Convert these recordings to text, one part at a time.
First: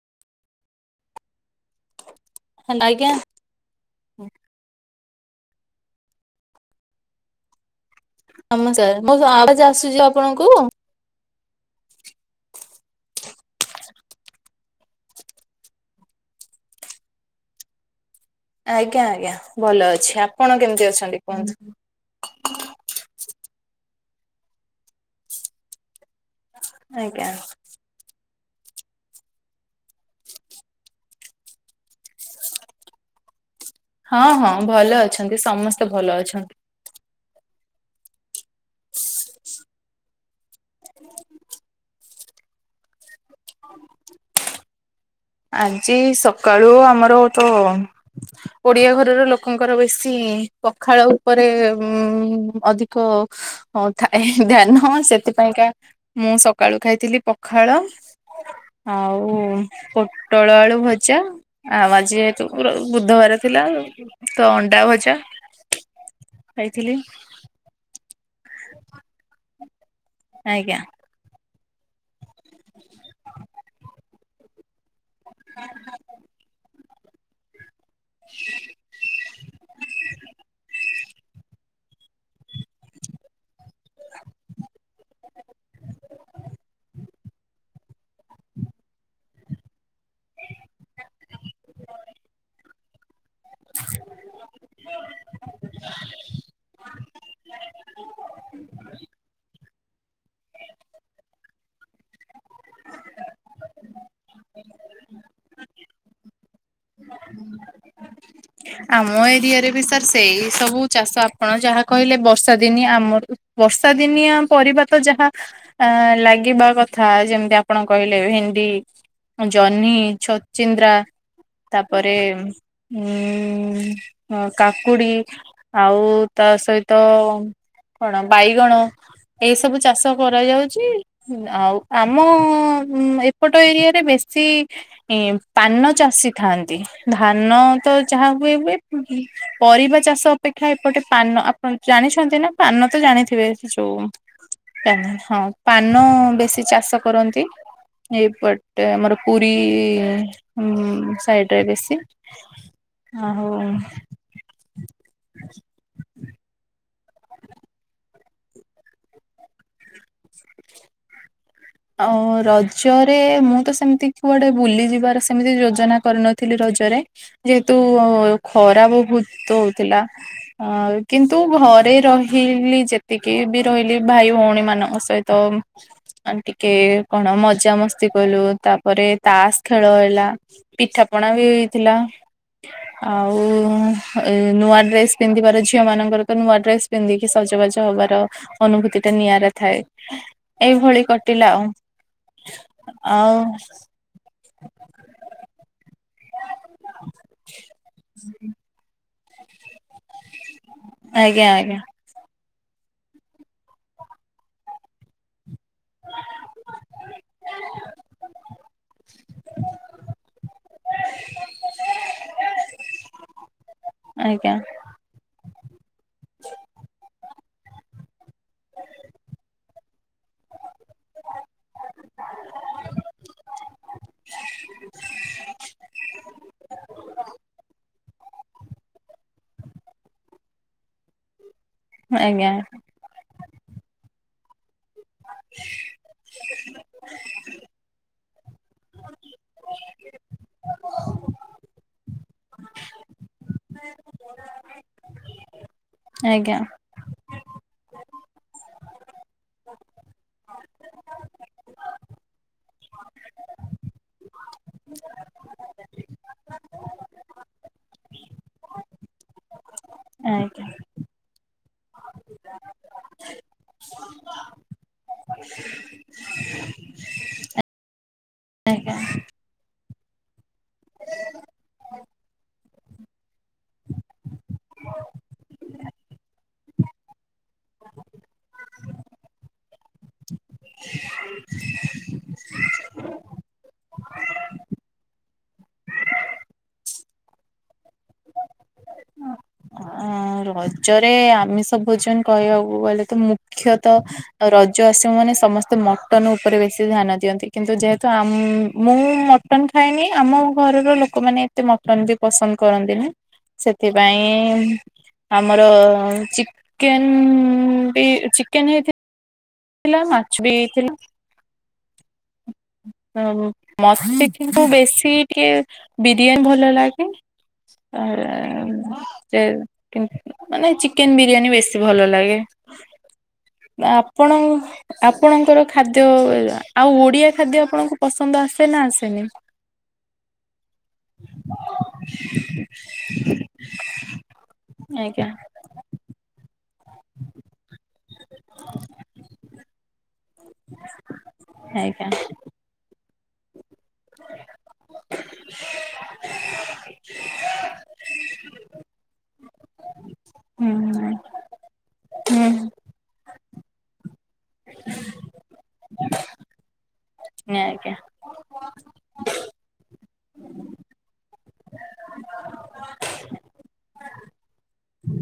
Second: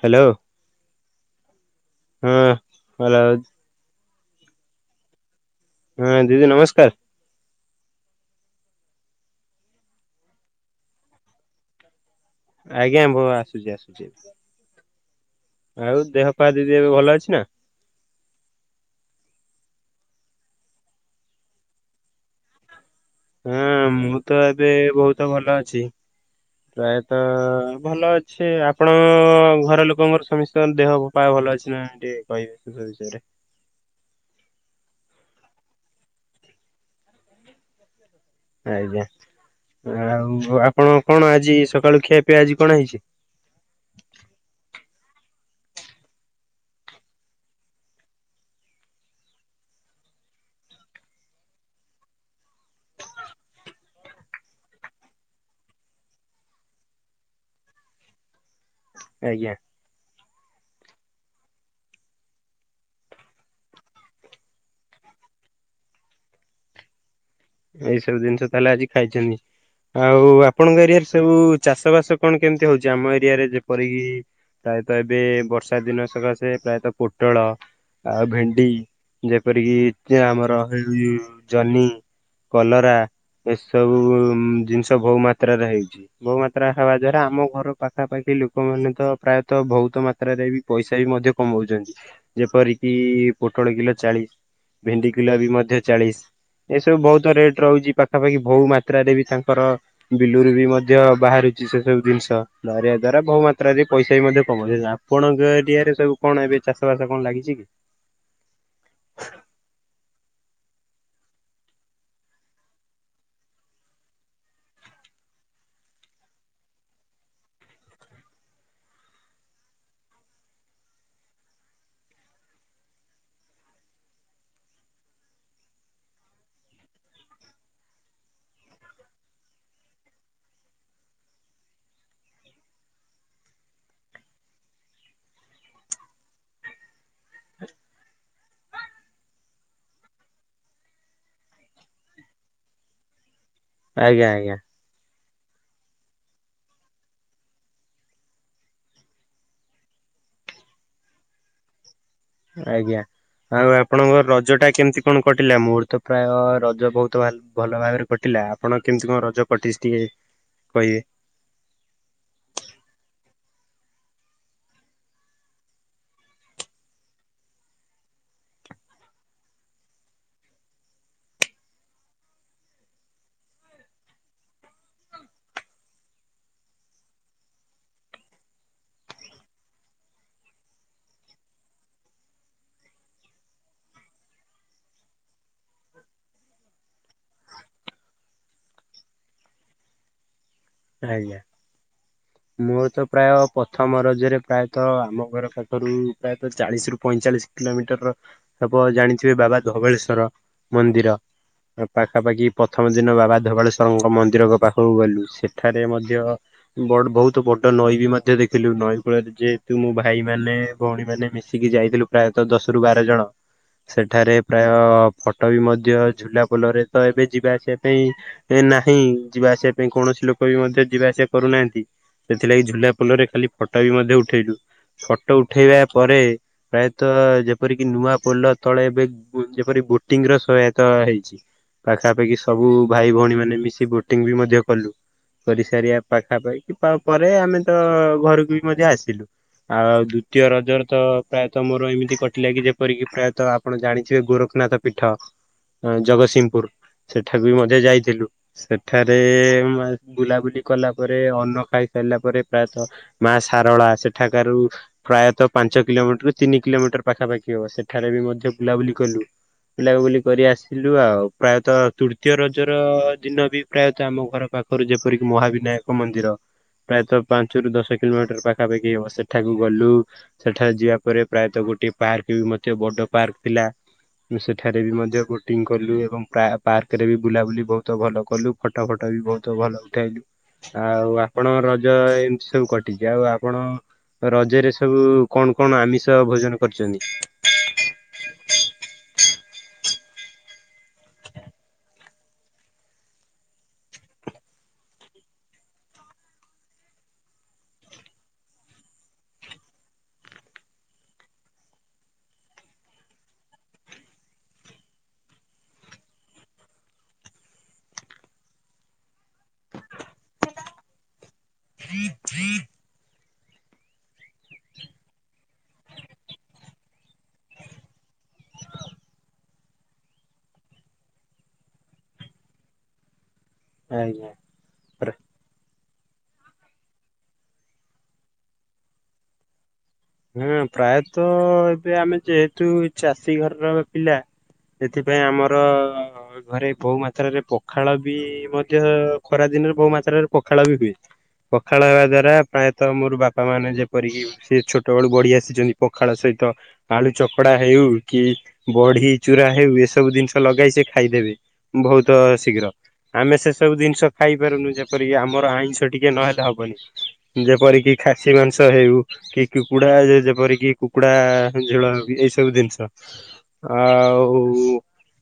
Hello. ହଁ hello. ହଁ। ହଁ ଦିଦି ନମସ୍କାର। ନମସ୍କାର ମୋ ଆବାଜ [inaudible] ଆସୁଚି ଆପଣଙ୍କୁ? ଆଜ୍ଞା ଭୋ ଆସୁଚି ଆସୁଚି। ଆଉ ଦେହ ଫା ଦିଦି ଏବେ ଭଲ ଅଛି ନା? ଆଜ୍ଞା ଆଜ୍ଞା ଭଲ ଅଛି ଆପଣ କେମିତି ଅଛନ୍ତି କୁହନ୍ତୁ? ହଁ ମୁଁ ତ ଏବେ ବୋହୁତ ଭଲ ଅଛି। ପ୍ରାୟତଃ ଆଜ୍ଞା। ଭଲ ଅ ସେ ଆପଣ ଘର ଲୋକଙ୍କର ସମସ୍ତଙ୍କ ଦେହପା ଭଲ ଅଛି ନା ଟିକେ କହିବେ ସେ ବିଷୟରେ? ହୁଁ [inaudible] ହଁ ହଁ ଭଲ ଅଛନ୍ତି ସମସ୍ତେ ଭଲ ଅଛନ୍ତି। ଆଜ୍ଞା। ଆଉ ଆପଣ କଣ ଆଜି ସକାଳୁ ଖିଆ ପିଇଆ ଆଜି କଣ ହେଇଚି? ଆଜି ସକାଳୁ ଆମର ତ ଓଡିଆ ଘରର ଲୋକଙ୍କର ବେଶୀ ପଖାଳ ଉପରେ ଅଧିକ ଥାଏ ଧ୍ୟାନ ସେଥ ସେଥିପାଇଁକା ମୁଁ ସକାଳୁ ଖାଇଥିଲି ପଖାଳ ହ [inaudible] ଆଉ ପୋଟଳ ଆଳୁ ଭଜା ଆଉ ଆଜି ଯେହେତୁ ପୁର ବୁଧବାର ଥିଲା ତ ଅଣ୍ଡା ଭଜା ଖାଇଥିଲି! ଏଇ ସବୁ ଜିନିଷ ତାହେଲେ ଆଜି ଖାଇଛନ୍ତି, ଆଉ ଆଜ୍ଞା। ଆପଣଙ୍କ ଏରିଆରେ ସବୁ ଚାଷ ବାସ କଣ କେମତି ହଉଛି ଆମ ଏରିଆରେ ଯେପରିକି, ପ୍ରାୟତଃ ଏବେ ବର୍ଷା ଦିନ ସକାଶେ ପ୍ରାୟତଃ ପୋଟଳ ଆଉ ଭେଣ୍ଡି ଯେପରିକି ଆମର ଜହ୍ନି କଲରା ଏସବୁ ଜିନିଷ ବହୁ ମାତ୍ରାରେ ହେଇଛି, ବହୁ ମାତ୍ରା ହବା ଦ୍ଵାରା ଆମ ଘର ପାଖାପାଖି ଲୋକମାନେ ତ ପ୍ରାୟତଃ ବହୁତ ମାତ୍ରା ମାତ୍ରରେ ବି ପଇସା ବି ମଧ୍ୟ କମଉଛନ୍ତି ଯେପରିକି ପୋଟଳ କିଲୋ ଚାଳିଶ ଭେଣ୍ଡି କିଲୋ ବି ମଧ୍ୟ ଚାଳିଶ! ଏସବୁ ବହୁତ ରେଟ ରହୁଛି, ପାଖାପାଖି ବହୁ ମାତ୍ରାରେ ବି ତାଙ୍କର ବିଲୁରୁ ବି ମଧ୍ୟ ବାହାରୁଛି ସେ ସବୁ ଜିନିଷ ନରିବା ଦ୍ଵାରା ବହୁ, ମାତ୍ରାରେ ପଇସା ବି ମଧ୍ୟ କମାଉ ଆପଣଙ୍କ ଏରିଆରେ ସବୁ କଣ ଏବେ ଚାଷ ଚାଷ ବାସ କଣ ଲାଗିଛି କି? ଆମ ଏରିଆରେ ବି ସାର୍ ସେଇ ସବୁ ଚାଷ ଆପଣ ଯାହା କହିଲେ, ବର୍ଷା ଦିନିଆ ଆମର ବର୍ଷା ଦିନିଆ ପରିବା ତ ଯାହା ଆ ଲାଗିବା କଥା ଯେମିତି ଆପଣ କହିଲେ ହିଡି ଜହ୍ନି ଛଚିନ୍ଦ୍ରା ତାପରେ ଉ ଉ କାକୁଡି ଆଉ ତା ସହିତ କଣ ବାଇଗଣ ଏଇ ସବୁ ଚାଷ କରାଯାଉଛି ଆଉ ଆମ ଉ ଏପଟ ଏରିଆରେ ବେଶୀ ପାନ ଚାଷୀ ଥାନ୍ତି ଧାନ ତ ଯାହା ହୁଏ ହୁଏ ପରିବା ଚାଷ ଅପେକ୍ଷା ଏପଟେ ପାନପ ଜାଣିଛନ୍ତି ନା ପାନ ତ ଜାଣିଥିବେ ଯୋଉ ଆଜ୍ଞା ଆଜ୍ଞା ହଁ ପାନ ବେଶୀ ଚାଷ କରନ୍ତି। ଏପଟେ ଆମର ପୁରୀ ସାଇଡରେ ବେଶୀ ଆଜ୍ଞା ଆଉ ଆପଣଙ୍କ ରଜ ଟା କେମତି କଣ କଟିଲା ମୋର ତ ପ୍ରାୟ ରଜ ବହୁତ ଭଲ ଭାବରେ କଟିଲା ଆପଣ କେମିତି କଣ ରଜ କଟିଛି ଟିକେ କହିବେ? ଆ ରଜରେ ମୁଁ ତ ସେମିତି କୁଆଡେ ବୁଲିଯିବାର ସେମିତି ଯୋଜନା କରିନଥିଲି ରଜ ରେ ଜେହେତୁ ଖରା ବହୁତ୍ ହଉଥିଲା କିନ୍ତୁ ଘରେ ରହିଲି ଯେତିକି ବି ରହିଲି ଭାଇ ଭଉଣୀ ମାନଙ୍କ ସହିତ ଆଣ୍ଟି କେ କଣ ମଜା ମସ୍ତି କଲୁ ତାପରେ ତାସ ଖେଳ ହେଲା ପିଠା ପଣା ବି ଦେଇଥିଲା। ଆଉ ନୂଆ ଡ୍ରେସ ପିନ୍ଧିବାର ଝିଅ ମାନଙ୍କର ତ ନୂଆ ଡ୍ରେସ ପିନ୍ଧିକି ଜବାଜ ହବାର ଅନୁଭୂତି ଟା ନିଆରା ଥାଏ ଏଇଭଳି ଆଜ୍ଞା। କଟିଲା ଆଉ। ମୋର ତ ଆଉ ପ୍ରାୟ ପ୍ରଥମର ରଜ ପ୍ରାୟତଃ ଆମ ଘର ପାଖରୁ ପ୍ରାୟତଃ ଚାଳିଶ ରୁ ପଇଁଚାଳିଶ କିଲୋମିଟର ହବ ଜାଣି ବାବା ଧବଳେଶ୍ଵର ମନ୍ଦିର ଆଜ୍ଞା ଆଜ୍ଞା ପାଖାପାଖି ପ୍ରଥମ ଦିନ ବାବା ଧବାଳେଶ୍ୱରଙ୍କ ମନ୍ଦିର ପାଖକୁ ଗଲୁ ସେ ଏଠାରେ ମଧ୍ୟ ବ ବହୁତ ବଡ ନଈ ବି ମଧ୍ୟ ଦେଖିଲୁ ନଈ କୂଳରେ ଯେହେତୁ ମୋ ଭାଇମାନେ ନେ ଭଉଣୀ ମାନେ ମିଶିକି ଯାଇଥିଲୁ ପ୍ରାୟତଃ ଦଶ ର ବାର ଜଣ ସେଠାରେ ଆଜ୍ଞା ପ୍ରାୟଟ ଟ ବି ମଧ୍ୟ ଝୁଲା ପୋଲରେ ତ ଏବେ ଯିବା ଆସିବା ପାଇଁ ଏ ନାହିଁ ଯିବା ଆସିବା ପାଇଁ କୌଣସି ଲୋକ ମଧ୍ୟ ଯିବା ଆସିବା କରୁନାହାନ୍ତି ସେଥିଲାଗି ଝୁଲା ପୁଲରେ ଖାଲି ଫଟୋ ବି ମଧ୍ୟ ଉଠେଇଛୁ ଫଟୋ ଉଠେଇବା ପରେ ପ୍ରାୟତଃ ଯେପରିକି ନୂଆ ପୋଲ ତଳେ ଏବେ ଯେପରି ବୋଟିଂ ର ସହାୟତା ହେଇଛି। ପାଖାପାଖି ଆଜ୍ଞା ସବୁ ଭାଇ ଭଉଣୀ ମାନେ ମିଶି ବୋଟିଂ ବି ମଧ୍ୟ କଲୁ କରିସାରିବା ପାଖାପାଖି ପରେ ଆମେ ତ ଘରକୁ ବି ମଧ୍ୟ ଆସିଲୁ ଆଉ ଦ୍ଵିତୀୟ ରଜର ତ ପ୍ରାୟତଃ ମୋର ଏମିତି କଟିଲା କି! ଯେପରିକି ପ୍ରାୟତଃ ଆପଣ ଜାଣିଥିବେ ଗୋରଖ ନା ତ ପିଠ ଆଜ୍ଞା ଜଗତସିଂହପୁର ସେଠାକୁ ବି ମଧ୍ୟ ଯାଇଥିଲୁ, ସେଠାରେ ବୁଲାବୁଲି କଲା ପରେ ଅନ୍ନ ଖାଇସାରିଲା, ପରେ ପ୍ରାୟତଃ ମା ସାରଳା ସେଠାକାରାରୁ ପ୍ରାୟତଃ ପାଞ୍ଚ କିଲୋମିଟର ତିନି କିଲୋମିଟର ପାଖାପାଖି ହବ ସେଠାରେ ବି ମଧ୍ୟ ବୁଲାବୁଲି କଲୁ ବୁଲାବୁଲି କରି ଆଜ୍ଞା ଆସିଲୁ ଆଉ ପ୍ରାୟତଃ ତୃତୀୟ ରଜର ଦିନ ବି ପ୍ରାୟତଃ ଆମ ଘର ପାଖକୁ ଯେପରିକି ମହାବିନାୟକ ମନ୍ଦିର ପ୍ରାୟତଃ ପାଞ୍ଚରୁ ଦଶ କିଲୋମିଟର ପାଖାପାଖି ଆଜ୍ଞା ହବ ସେଠାକୁ ଗଲୁ ସେଠାରେ ଯିବା ପରେ ପ୍ରାୟତଃ ଗୋଟେ ପାର୍କ ବି ମଧ୍ୟ ବଡ ପାର୍କ ଥିଲା ସେଠାରେ ବି ମଧ୍ୟ ବୋଟିଂ କଲୁ ଏବଂ ପାର୍କରେ ବି ବୁଲାବୁଲି ବହୁତ ଭଲ କଲୁ ଫଟୋ ଫଟୋ ବି ବହୁତ ତ ଭଲ ଉଠେଇଲୁ ଆଉ ଆପଣ ରଜ ଏମିତି ସବୁ କଟିଛି ଆଉ ଆପଣ ରଜରେ ସବୁ କଣ କଣ ଆମିଷ ଭୋଜନ କରିଛନ୍ତି? ଅ [unintelligible] ରଜରେ ଆମିଷ ଭୋଜନ କହିବାକୁ ଗଲେ ତ ମୁଖ୍ୟତଃ ରଜ ଆସିବ ମାନେ ସମସ୍ତେ ମଟନ୍ ଉପରେ ବେଶୀ ଧ୍ୟାନ ଦିଅନ୍ତି କିନ୍ତୁ ଯେହେତୁ ମୁଁ ମଟନ ଖାଏନି ଆମ ମୋ ଘରର ଲୋକମାନେ ଏତେ ମଟନ ବି ପସନ୍ଦ କରନ୍ତିନି ସେଥିପାଇଁ ଆମର ଚିକେନ ବି ଚିକେନ ହେଇଥି ଥିଲା ମାଛ ବି ହେଇଥିଲା ମୋତେ କିନ୍ତୁ ବେଶୀ ଟିକେ ବିରିୟାନୀ ଭଲ ଲାଗେ ଆ ଏ ମାନେ ଚିକେନ ବିରିୟାନୀ ବେଶୀ ଭଲ ଲାଗେ [inaudible] ଆଜ୍ଞା। ଆପଣ ଆପଣଙ୍କର ଖାଦ୍ୟ ଆଉ ଓଡିଆ ଖାଦ୍ୟ ଆପଣଙ୍କୁ ପସନ୍ଦ ଆସେ ନା ଆସେନି? ହଁ ପ୍ରାୟତଃ ଏବେ ଆମେ ଯେହେତୁ ଚାଷୀ ଘରର ପିଲା ସେଥିପାଇଁ ଆଜ୍ଞା ଆମର ଘରେ ବହୁ ମାତ୍ରାରେ ପଖାଳ ବି ମଧ୍ୟ ଖରା ଦିନରେ ବହୁ ମାତ୍ର ଥରେ ପଖାଳ ବି ହୁଏ ପଖାଳ ହେବା ଆଜ୍ଞା ଦ୍ଵାରା ପ୍ରାୟତଃ ମୋର ବାପା ମାନେ ଯେପରିକି ସେ ଛୋଟ ସେବେଳୁ ବଢି ଆସିଛନ୍ତି ପଖାଳ ସହିତ ଆଳୁ ଚକଡା ହେଉ କି ବଢି ଚୁରା ହେଉ ସେସବୁ ଜିନିଷ ହୁଁ ଲଗାଇ ସେ ଖାଇଦେବେ ବହୁତ ହୁଁ ଶୀଘ୍ର ଆମେ ସେସବୁ ଜିନିଷ ଖାଇପାରୁନୁ ଯେପରିକି ଆମର ଆଇଁଷ ଟିକେ ନହେଲେ ହବନି ଆଜ୍ଞା ଯେପରିକି ଖାସି ମାଂସ ହେଉ କି କୁକୁଡ଼ା ଯେପରିକି କୁକୁଡ଼ା ଝୋଳ ବି ଏଇ ସବୁ ଜିନିଷ ଆଉ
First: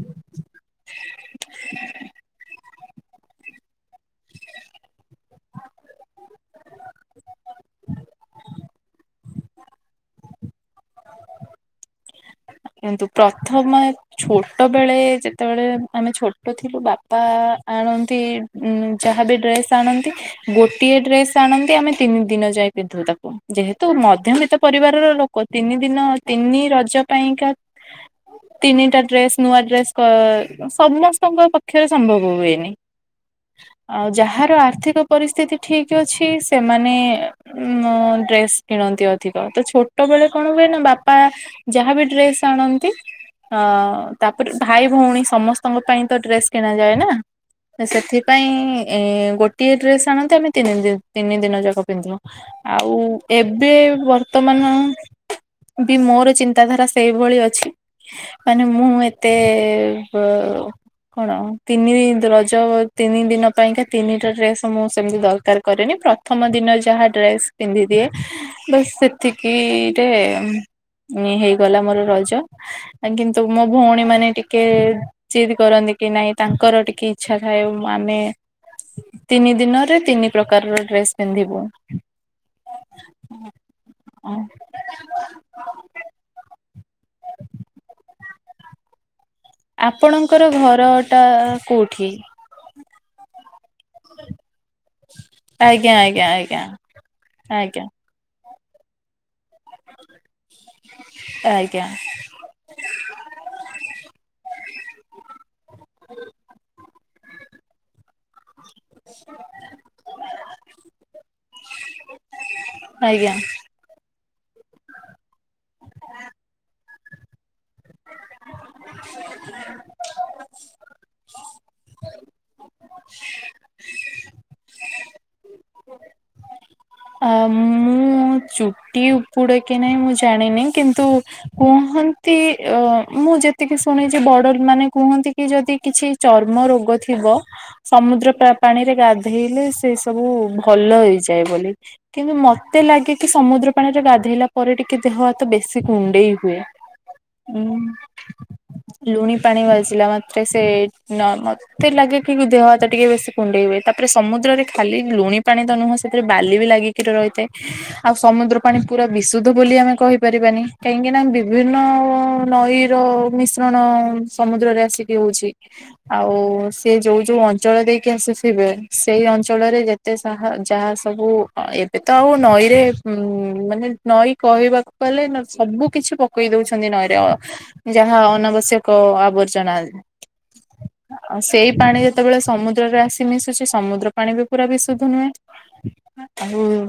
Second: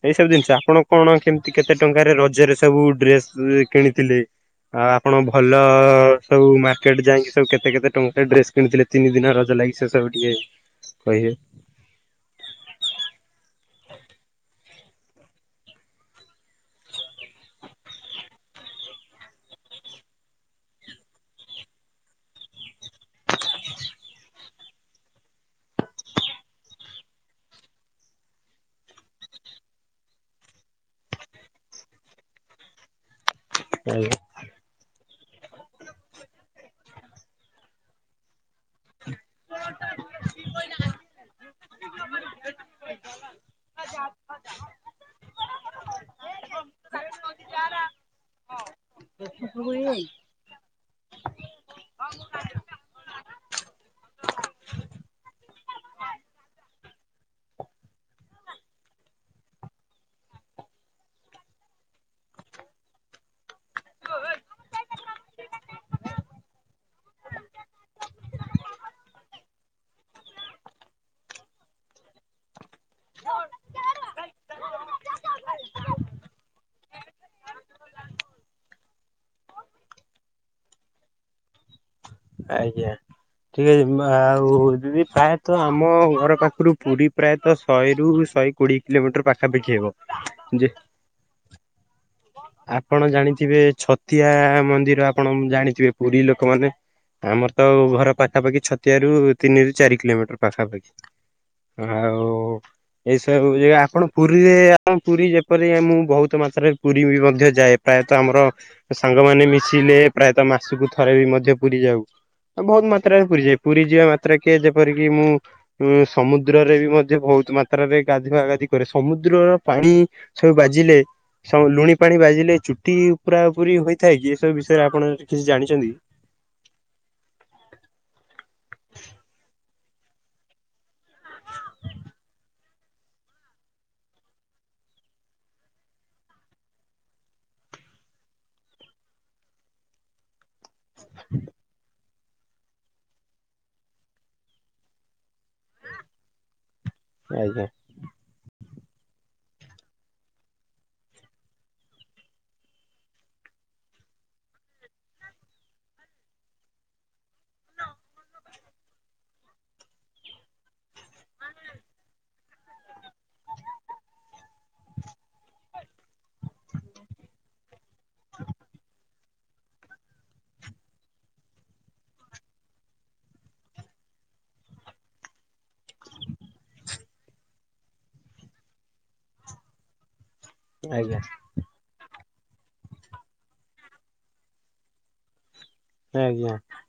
ଏଇ ସବୁ ଜିନିଷ ଆପଣ କଣ କେମିତି କେତେ ଟଙ୍କାରେ ରଜରେ ସବୁ ଡ୍ରେସ କିଣିଥିଲେ? ଆଉ ଆପଣ ଭଲ ସବୁ ମାର୍କେଟ ଯାଇକି ସବୁ କେତେ କେତେ ଟଙ୍କା ଡ୍ରେସ କିଣିଥିଲେ? ତିନି ଦିନ ରଜ ଲାଗି ସେ ସବୁ ଟିକେ କହିବେ [unintelligible] ପ୍ରଥମେ ଛୋଟ ବେଳେ ଯେତେବେଳେ ଆମେ ଛୋଟ ଥିଲୁ ବାପା ଆଣନ୍ତି ଯାହାବି ଡ୍ରେସ୍ ଆଣନ୍ତି ଗୋଟିଏ ଡ୍ରେସ୍ ଆଣନ୍ତି ଆମେ ତିନି ଦିନ ଯାଇ ପିନ୍ଧୁ ତାକୁ ଯେହେତୁ ମ ମଧ୍ୟବିତ ପରିବାରର ଲୋକ ତିନି ଦିନ ତିନି ରଜ ପାଇଁକା ତିନିଟା ଡ୍ରେସ ନୂଆ ଡ୍ରେସ କ ସମସ୍ତଙ୍କ ପକ୍ଷରେ ସମ୍ଭବ ହୁଏନି [inaudible] ଆଉ ଆଜ୍ଞା ଯାହାର ଆର୍ଥିକ ପରିସ୍ଥିତି ଠିକ୍ ଅଛି ସେମାନେ ଉଁ ଡ୍ରେସ୍ କିଣନ୍ତି ଅଧି [unintelligible] ଛୋଟ ବେଳେ କଣ ହୁଏ ନା ବାପା ଯାହାବି ଡ୍ରେସ ଆଣନ୍ତି ହଁ ତାପରେ ଭାଇ ଭଉଣୀ ସମସ୍ତେ ଙ୍କ ପାଇଁ ତ ଡ୍ରେସ୍ କିଣ ଯାଏ ନା ସେଥିପାଇଁ ଏ ଗୋଟିଏ ଡ୍ରେସ ଆଣନ୍ତି ଆମେ ତିନି ଦିନ ତିନି ଦିନ ଯାକ ପିନ୍ଧିବୁ ଆଉ ଏବେ ବର୍ତ୍ତମାନ ବି ମୋର ଚିନ୍ତାଧାରା ସେଇଭଳି ଅଛି ମାନେ ମୁଁ ଏତେ ବ କଣ ତିନି ରଜ ତିନି ଦିନ ପାଇଁକା ତିନିଟା ଡ୍ରେସ୍ ମୁଁ ସେମିତି ଦରକାର କରେନି ପ୍ରଥମ ଦିନରେ ଯାହା ଡ୍ରେସ ପିନ୍ଧିଦିଏ ବାସ ସେତିକି ରେ ହେଇଗଲା ମୋର ରଜ କିନ୍ତୁ ମୋ ଭଉଣୀ ମାନେ ଟିକେ ଜିଦ୍ କରନ୍ତି କି ନାଇଁ ତାଙ୍କର ଟିକେ ଇଚ୍ଛା ଥାଏ ମାନେ ତିନି ଦିନରେ ତିନି ପ୍ରକାରର ଡ୍ରେସ ପିନ୍ଧିବୁ ଆଜ୍ଞା ଠିକ ଅଛି ମ ଆଉ ଦିଦି ପ୍ରାୟତଃ ଆମ ଘର ପା ପାଖରୁ ପୁରୀ ପ୍ରାୟତଃ ଶହେରୁ ଶହେ କୋଡିଏ କିଲୋମିଟର ପା ଆପଣଙ୍କର ଘର ଟା କୋଉଠି? ଆପଣ ଜାଣିଥିବେ ଛତିଆ ମନ୍ଦିର ଆପଣ ଆଜ୍ଞା ଜାଣିଥିବେ ଆଜ୍ଞା ପୁରୀ ଆଜ୍ଞା ଲୋକମାନେ। ଆମର ତ ଆଜ୍ଞା ଘର ପାଖାପାଖି ଛତିଆରୁ ତିନି ରୁ ଚାରି କିଲୋମିଟର ପାଖାପାଖି। ଆଜ୍ଞା। ଆଉ ଏଇସବୁ ଜାଗା ଆପଣ ପୁରୀରେ ଆ ପୁରୀ ଯେପରିିକ ମୁଁ ବହୁତ ମାତ୍ରାରେ ପୁରୀ ବି ମଧ୍ୟ ଯାଏ ପ୍ରାୟତଃ ଆମର ସାଙ୍ଗମାନେ ମିଶିଲେ ପ୍ରାୟତଃ ମାସକୁ ଥରେ ବି ମଧ୍ୟ ପୁରୀ ଯାଉ ବହୁତ ମାତ୍ରାରେ ଆଜ୍ଞା ପୁରୀ ଯାଏ ପୁରୀ ଯିବା ମାତ୍ରା କିଏ ଯେପରିକି ମୁଁ ଉଁ ସମୁଦ୍ରରେ ବି ମଧ୍ୟ ବହୁତ ମାତ୍ରାରେ ଗା ଗାଧୁଆଗାଧି କରେ ସମୁଦ୍ରର ପାଣି ସବୁ ବାଜିଲେ ସ ଲୁଣି ପାଣି ବାଜିଲେ ଚୁ ଉପୁରା ଉପୁରି ହୋଇଥାଏ କି ଏସବୁ ବିଷୟରେ ଆପଣ କିଛି ଜାଣିଛନ୍ତି? ଆ ମୁଁ ଚୁଟି ଉପୁଡେ କି ନାହିଁ ମୁଁ ଜାଣିନି କିନ୍ତୁ କୁ କୁହନ୍ତି ଅ ମୁଁ ଯେତିକି ଶୁଣିଛି ବଡ ମାନେ କୁହନ୍ତି କି ଯଦି କିଛି ଚର୍ମ ରୋଗ ଥିବ ସମୁଦ୍ର ପା-ପାଣିରେ ଗାଧେଇଲେ ସେ ସବୁ ଭଲ ହେଇଯାଏ ବୋଲି। କିନ୍ତୁ ମତେ ଲାଗେ କି ସମୁଦ୍ର ପାଣିରେ ଗାଧେଇଲା ପରେ ଟିକେ ଦେହ ହାତ ବେଶୀ କୁଣ୍ଡେଇ ହୁଏ। ଉଁ ଆଜ୍ଞା। ଲୁଣି ପାଣି ବାଜିଲା ମାତ୍ରେ ସେ ନ ମତେ ଲାଗେ କି ଦେହ ହାତ ଟିକେ ବେଶୀ କୁଣ୍ଡେଇ ହୁଏ ତାପରେ ସମୁଦ୍ରରେ ଖାଲି ଲୁଣି ପାଣି ତ ନୁହେଁ ସେଥିରେ ବାଲି ଲାଗିକି ରହିଥାଏ ଆଉ ସମୁଦ୍ର ପାଣି ପୁରା ବିଶୁଦ୍ଧ ବୋଲି ଆମେ କହିପାରିବାନି କାହିଁକିନା ବି ବିଭିନ୍ନ ନଈର ମିଶ୍ରଣ ସମୁଦ୍ରରେ ଆସି ହଉଛି ଆଉ ସିଏ ଯୋଉ ଯୋଉ ଅଞ୍ଚଳ ଦେଇକି ଆସିଥିବେ ସେଇ ଅ ଅଞ୍ଚଳରେ ଯେତେ ସାହା ଯାହା ସବୁ ହଁ ଏବେ ତ ଆଉ ନଈରେ ଉଁ ମାନେ ନଈ କହିବାକୁ ଗଲେ ନ ସବୁ କିଛି ପକେଇ ଦଉଛନ୍ତି ନଈରେ ଅ ଯାହା ଅନାବଶ୍ୟକ ଆବର୍ଜନା। ଆଜ୍ଞା ଆଉ ସେଇ ପାଣିରେ ଯେତେବେଳେ ସମୁଦ୍ରରେ ଆସି ମିଶୁଛି ସମୁଦ୍ର ପାଣି ବି ପୁରା ବିଶୁଦ୍ଧ ନୁହେଁ। ଆଜ୍ଞା ଆଉ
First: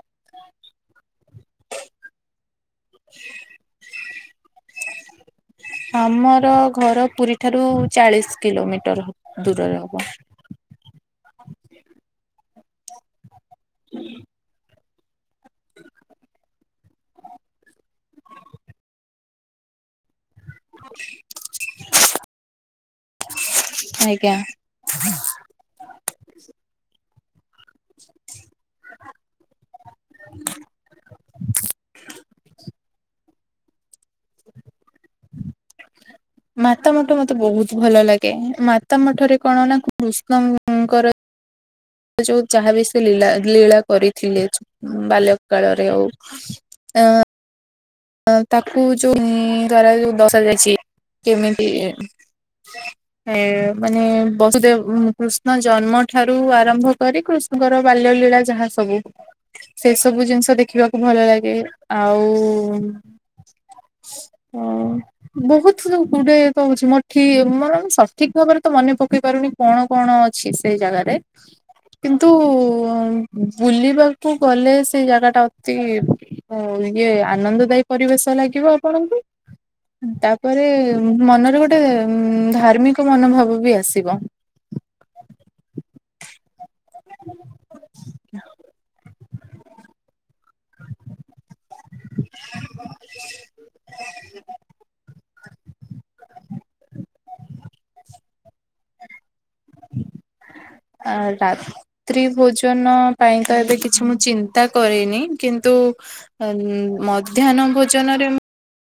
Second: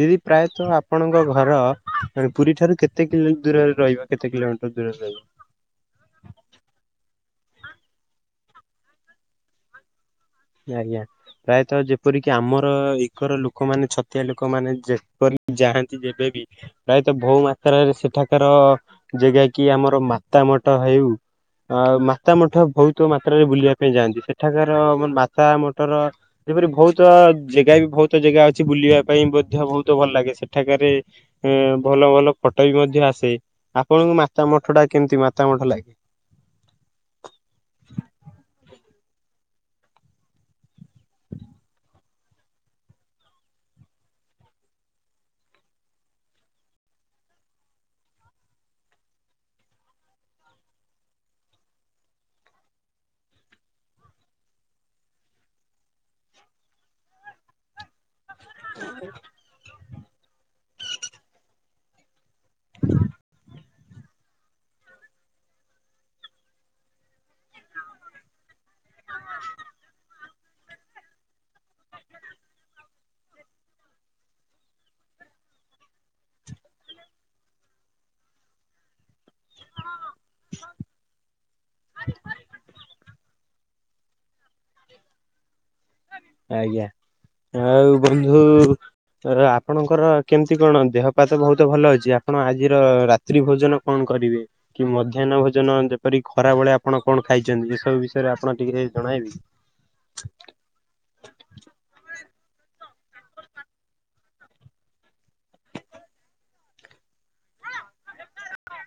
ଦିଦି ପ୍ରାୟତଃ ଆପଣଙ୍କ ଘର ପୁରୀ ଠାରୁ କେତେ କିଲୋ ଦୂରରେ ରହିବ। କେତେ କିଲୋମିଟର ଦୂରରେ ରହିବ? ଆମର ଘର ପୁରୀ। ଏଠାରୁ ଚାଳିଶ କିଲୋମିଟର ଦୂରରେ ହବ। ଆଜ୍ଞା ପ୍ରାୟତଃ ଯେପରିକି ଆମର ଇକର ଲୋକମାନେ ଛତିଆ ଲୋକ ମାନେ ଯେ କରି ଯାଆନ୍ତି ଯେବେବି ପ୍ରାୟତଃ ବହୁ ମାତ୍ରାରେ ସେଠାକାର ଜାଗା କି ଆମର ମା ତା ମଟ ହେଉ। ଆ ମାତା ମଠ ବହୁତ ମାତ୍ରାରେ ବୁଲିବା ପାଇଁ ଯାଆନ୍ତି ଆଜ୍ଞା। ସେଠାକାର ମା ତା ମଠର ସେପରି ବହୁତ ଜାଗା ବି ବହୁତ ଜାଗା ଅ ଅଛି ବୁଲିବା ପାଇଁ ମଧ୍ୟ ବହୁତ ଭଲ ଲାଗେ ସେଠାକାରେ ଏ ଭଲ ଭଲ ଫଟୋ ବି ମଧ୍ୟ ଆସେ। ଆପଣଙ୍କୁ ମାତା ମଠଟା କେମିତି ମାତା ମଠ ଲାଗେ? ମାତା ମଠ ମତେ ବହୁତ ଭଲ ଲାଗେ ମାତା ମଠରେ କଣ ନା କୃଷ୍ଣଙ୍କ ଯୋଉ ଯାହା ବି ସେ ଲୀଳା ଲୀଳା କରିଥିଲେ ଉଁ ବାଲ୍ୟ କାଳରେ ହଉ। ଆଃ ତାକୁ ଯୋଉ [unintelligible] ଦ୍ଵାରା ଯୋଉ ଦର୍ଶ ଯାଇଛି କେମିତି? ଏ ମାନେ ବସୁଦେବ କୃଷ୍ଣ ଜନ୍ମ ଠାରୁ ଆରମ୍ଭ କରି କୃଷ୍ ଙ୍କର ବାଲ୍ୟ ଲୀଳା ଯାହା ସବୁ ସେ ସବୁ ଜିନିଷ ଦେଖିବାକୁ ଭଲ ଲାଗେ ଆଉ ଏ ଓ ବହୁତ ଗୁଡ଼େ କହୁଛି ମୋ ଠି ମୋର ସଠିକ ଭାବରେ ତ ମନେ ପକେଇ ପାରୁନି କଣ କଣ ଅଛି ସେଇ ଜାଗାରେ? କିନ୍ତୁ ଉ ବୁଲିବାକୁ ଗଲେ ସେଇ ଜାଗା ଟା ଅତି ଉଁ ଇଏ ଆନନ୍ଦଦାୟୀ ପରିବେଶ ଲାଗିବ ଆପଣଙ୍କୁ। ତାପରେ ମନରେ ଗୋଟେ ଧାର୍ମିକ ମନୋଭାବ ବି ଆସିବ। ଆଜ୍ଞା। ଆଉ ବନ୍ଧୁ ଆପଣଙ୍କର କେମିତି କଣ ଦେହପାବହୁତ ଭଲ ଅଛି। ଆପଣ ଆଜିର ରାତ୍ରି ଭୋଜନ କଣ କରିବେ? କି ମଧ୍ୟାହ୍ନ ଭୋଜନ ଯେପରି ଖରା ବେଳେ ଆପଣ କଣ ଖାଇଛନ୍ତି? ଏସବୁ ବିଷୟରେ ଆପଣ ଟିକେ ଜଣାଇବେ। [inaudible] ଆ ରାତ୍ରି ଭୋଜନ ପାଇଁ ତ ଏବେ କିଛି ମୁଁ ଚିନ୍ତା କରିନି। କିନ୍ତୁ ତୁ ଉ ମଧ୍ୟହ୍ନ ଭୋଜନରେ